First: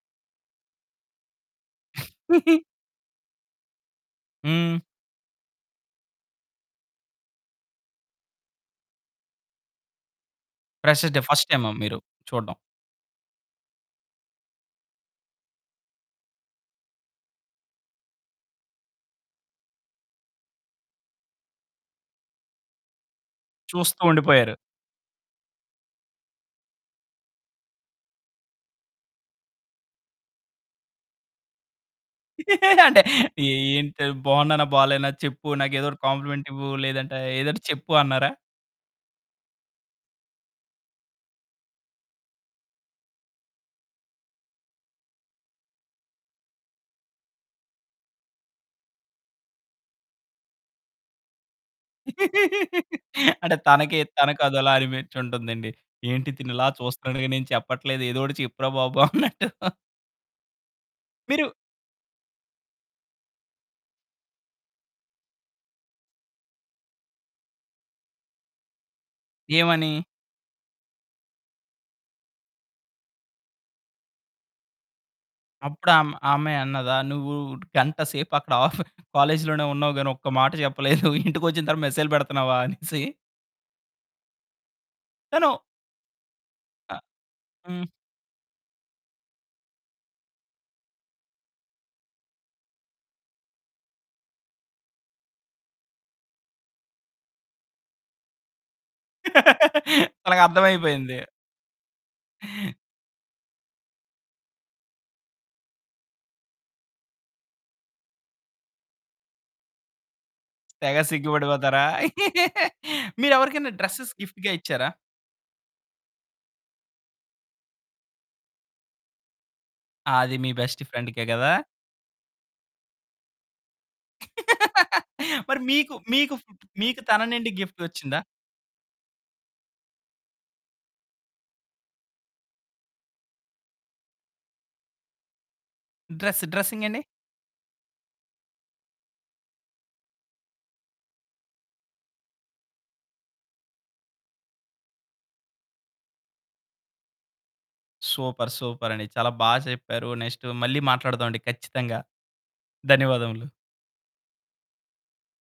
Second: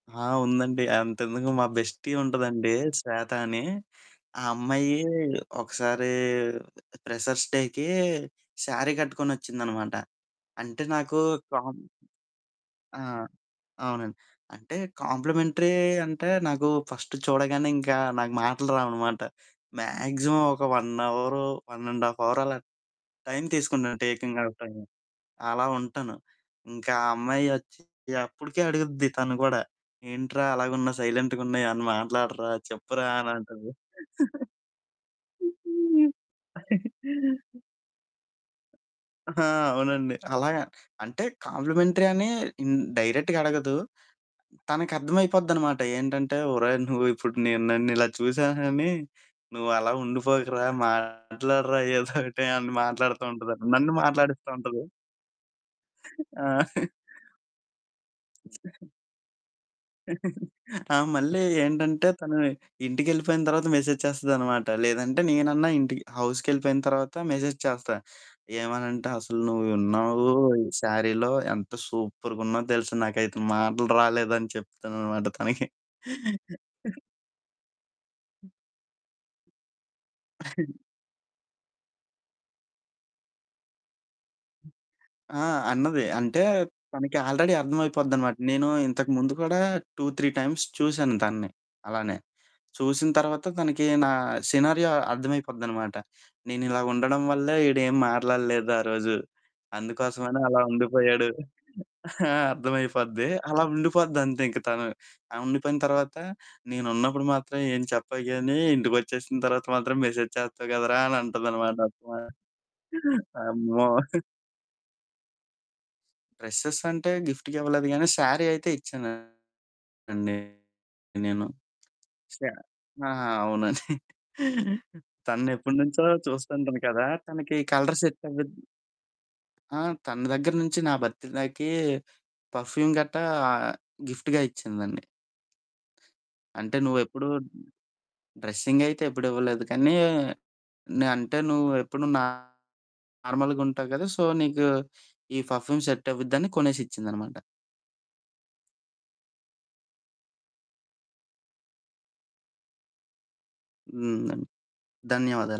ఆ! ఉందండి. అంతెందుకు మా బెస్టీ ఉంటుందండి శ్వేత అని. ఆ హ్మ్. అమ్మాయి ఒకసారీ ప్రెషర్స్ డేకి శారీ కట్టుకొనోచ్చిందనమాట. అంటే ప్రెషర్స్ నాకు డే ఫస్ట్ టైమా? కామ్ మీరు చూడడం? ఆ! అవునండి. అంటే కాంప్లిమెంటరీ అంటే నాకు ఫస్ట్ చూడగానే ఇంక నాకు మాటలు రావు అనమాట. మాక్సిమం ఒక 1 అవరు 1 1/2 అవర్ అలా టైం తీసుకుంటాను, చూస్తూ టేకింగ్ ఉండిపోయారు. ఆఫ్ టైము అలా ఉంటాను. ఇంక ఆ అమ్మాయి ఓచ్చి అప్పటికే అడుగుద్ది తను కూడా "ఏంట్రా అలాగున్నా సైలెంట్‌గున్న ఏమన్నా మాట్లాడరా అంటే. చెప్పురా?" అని "ఏ అంటది. ఏంటి బావున్నానా? బాలేనా చెప్పు? నాకు ఏదో ఒకటి కాంప్లిమెంట్ ఇవ్వు. లేదంటే ఏదైన చెప్పు" అన్నారా? ఆ! అవునండి. అలాగా అంటే కాంప్లిమెంటరీ అని హ్మ్, డైరెక్ట్‌గా అడగదు. తనకి అర్థమైపోద్ది అనమాట. ఏంటంటే "ఒరేయ్ నువ్వు ఇప్పుడు నేను నన్ను ఇలా చూసాను అని నువ్వు అలా ఉండిపోకురా, మాట్లాడరా ఏదో ఒకటి" అని అంటే మాట్లాడుతుంటదండి. నన్ను తనకి తనకు అదోలా మాట్లాడిస్తుంటది. అనిపించి ఉంటుందండి. "ఏంటి ఆ! తిను ఇలా చూస్తున్నాడు గానీ ఎం చెప్పట్లేదు? ఏదో ఒకటి చెప్పురా బాబు అన్నట్టు." ఆ! మళ్ళీ మీరు ఏంటంటే తను ఇంటికెళ్ళిపోయిన తర్వాత మెసేజ్ చేస్తది అనమాట. లేదంటే నేనన్నా ఇంటికి హౌస్‌కెళ్ళిపోయిన తర్వాత మెసేజ్ చేస్తా. ఏమనంటే "అసలు నువ్వు ఏమనీ? ఉన్నావు శారీలో ఎంత సూపర్‌గా ఉన్నావో తెలుస. నాకైతే మాటలు రాలేదని" చెప్తాననమాట తనకి. అప్పుడు ఆమె ఆ అమ్మాయ్ అన్నదా? "నువ్వు గంట సేపు అక్కడ ఆఫ్ కాలేజ్‌లోనే ఉన్నావు గాని ఒక్క మాట చెప్పలేదు. ఇంటికొచ్చిన తరువాత మెసేజ్లు పెడుతున్నావా" అనేసి. ఆ! తను అన్నది. అంటే ఆ! తనకి ఆల్రెడీ హ్మ్. అర్థమైపోద్ది అనమాట. నేను ఇంతకుముందు కూడా 2, 3 టైమ్స్ చూశాను తనని అలానే. చూసిన తర్వాత తనకి నా సినారియో అర్థమైపోద్ది అనమాట. "నేనిలా ఉండడం వల్లే వీడు ఏమి మాట్లాడలేదు ఆరోజు. అందుకోసమని తనకి అలా అర్థం అయిపోయింది. ఉండిపోయాడు." ఆ! అర్థమైపోద్ది అలా ఉండిపోద్ది అంతే ఇంక తను. ఆ! ఉండిపోయిన తర్వాత "నేనున్నప్పుడు మాత్రం ఏం చెప్పవు గాని ఇంటికొచ్చేసిన తర్వాత మాత్రం మెసేజ్ చేస్తావు తెగ కదరా!" అని సిగ్గు అంటుంది అనమాట. పడిపోతారా? అబ్బా! మీరు ఎవరికైనా అమ్మో! డ్రెసెస్ గిఫ్ట్‌గా ఇచ్చారా? డ్రెసెసంటే గిఫ్ట్‌గా ఇవ్వలేదు కాని. శారీ అయితే ఇచ్చానండి అది మీ బెస్ట్ ఫ్రెండ్‌కే నేను. కదా? శా ఆ! అవును. తనని మరి మీకు ఎప్పటినుంచో మీకు చూస్తుంటాను మీకు కదా! తన నుండి తనకి గిఫ్ట్ కలర్ సెట్ వచ్చిందా? అవ్విద ఆ! తన దగ్గర నుంచి నా భర్తడే‌కి పర్ఫ్యూమ్ గట్టా గిఫ్ట్‌గా ఇచ్చిందండి. డ్రెస్ అంటే నువ్వు డ్రెసింగండి? ఎప్పుడూ డ్రెస్సింగైతే ఎప్పుడు ఇవ్వలేదు కానీ. అంటే నువ్వు ఎప్పుడు నార్మల్‌గా ఉంటావు కదా! సో, నీకు ఈ ఫఫ్యూమ్ సెట్టవుద్దని కొనేసిచ్చింది అన్నమాట. సూపర్. సూపర్. అండి చాలా బాగా చెప్పారు. నెక్స్టు మళ్ళీ మాట్లాడదాం అండి ఖచ్చితంగా. ధన్యవాదములు. హ్మ్ అండి. ధన్యవాదాలు.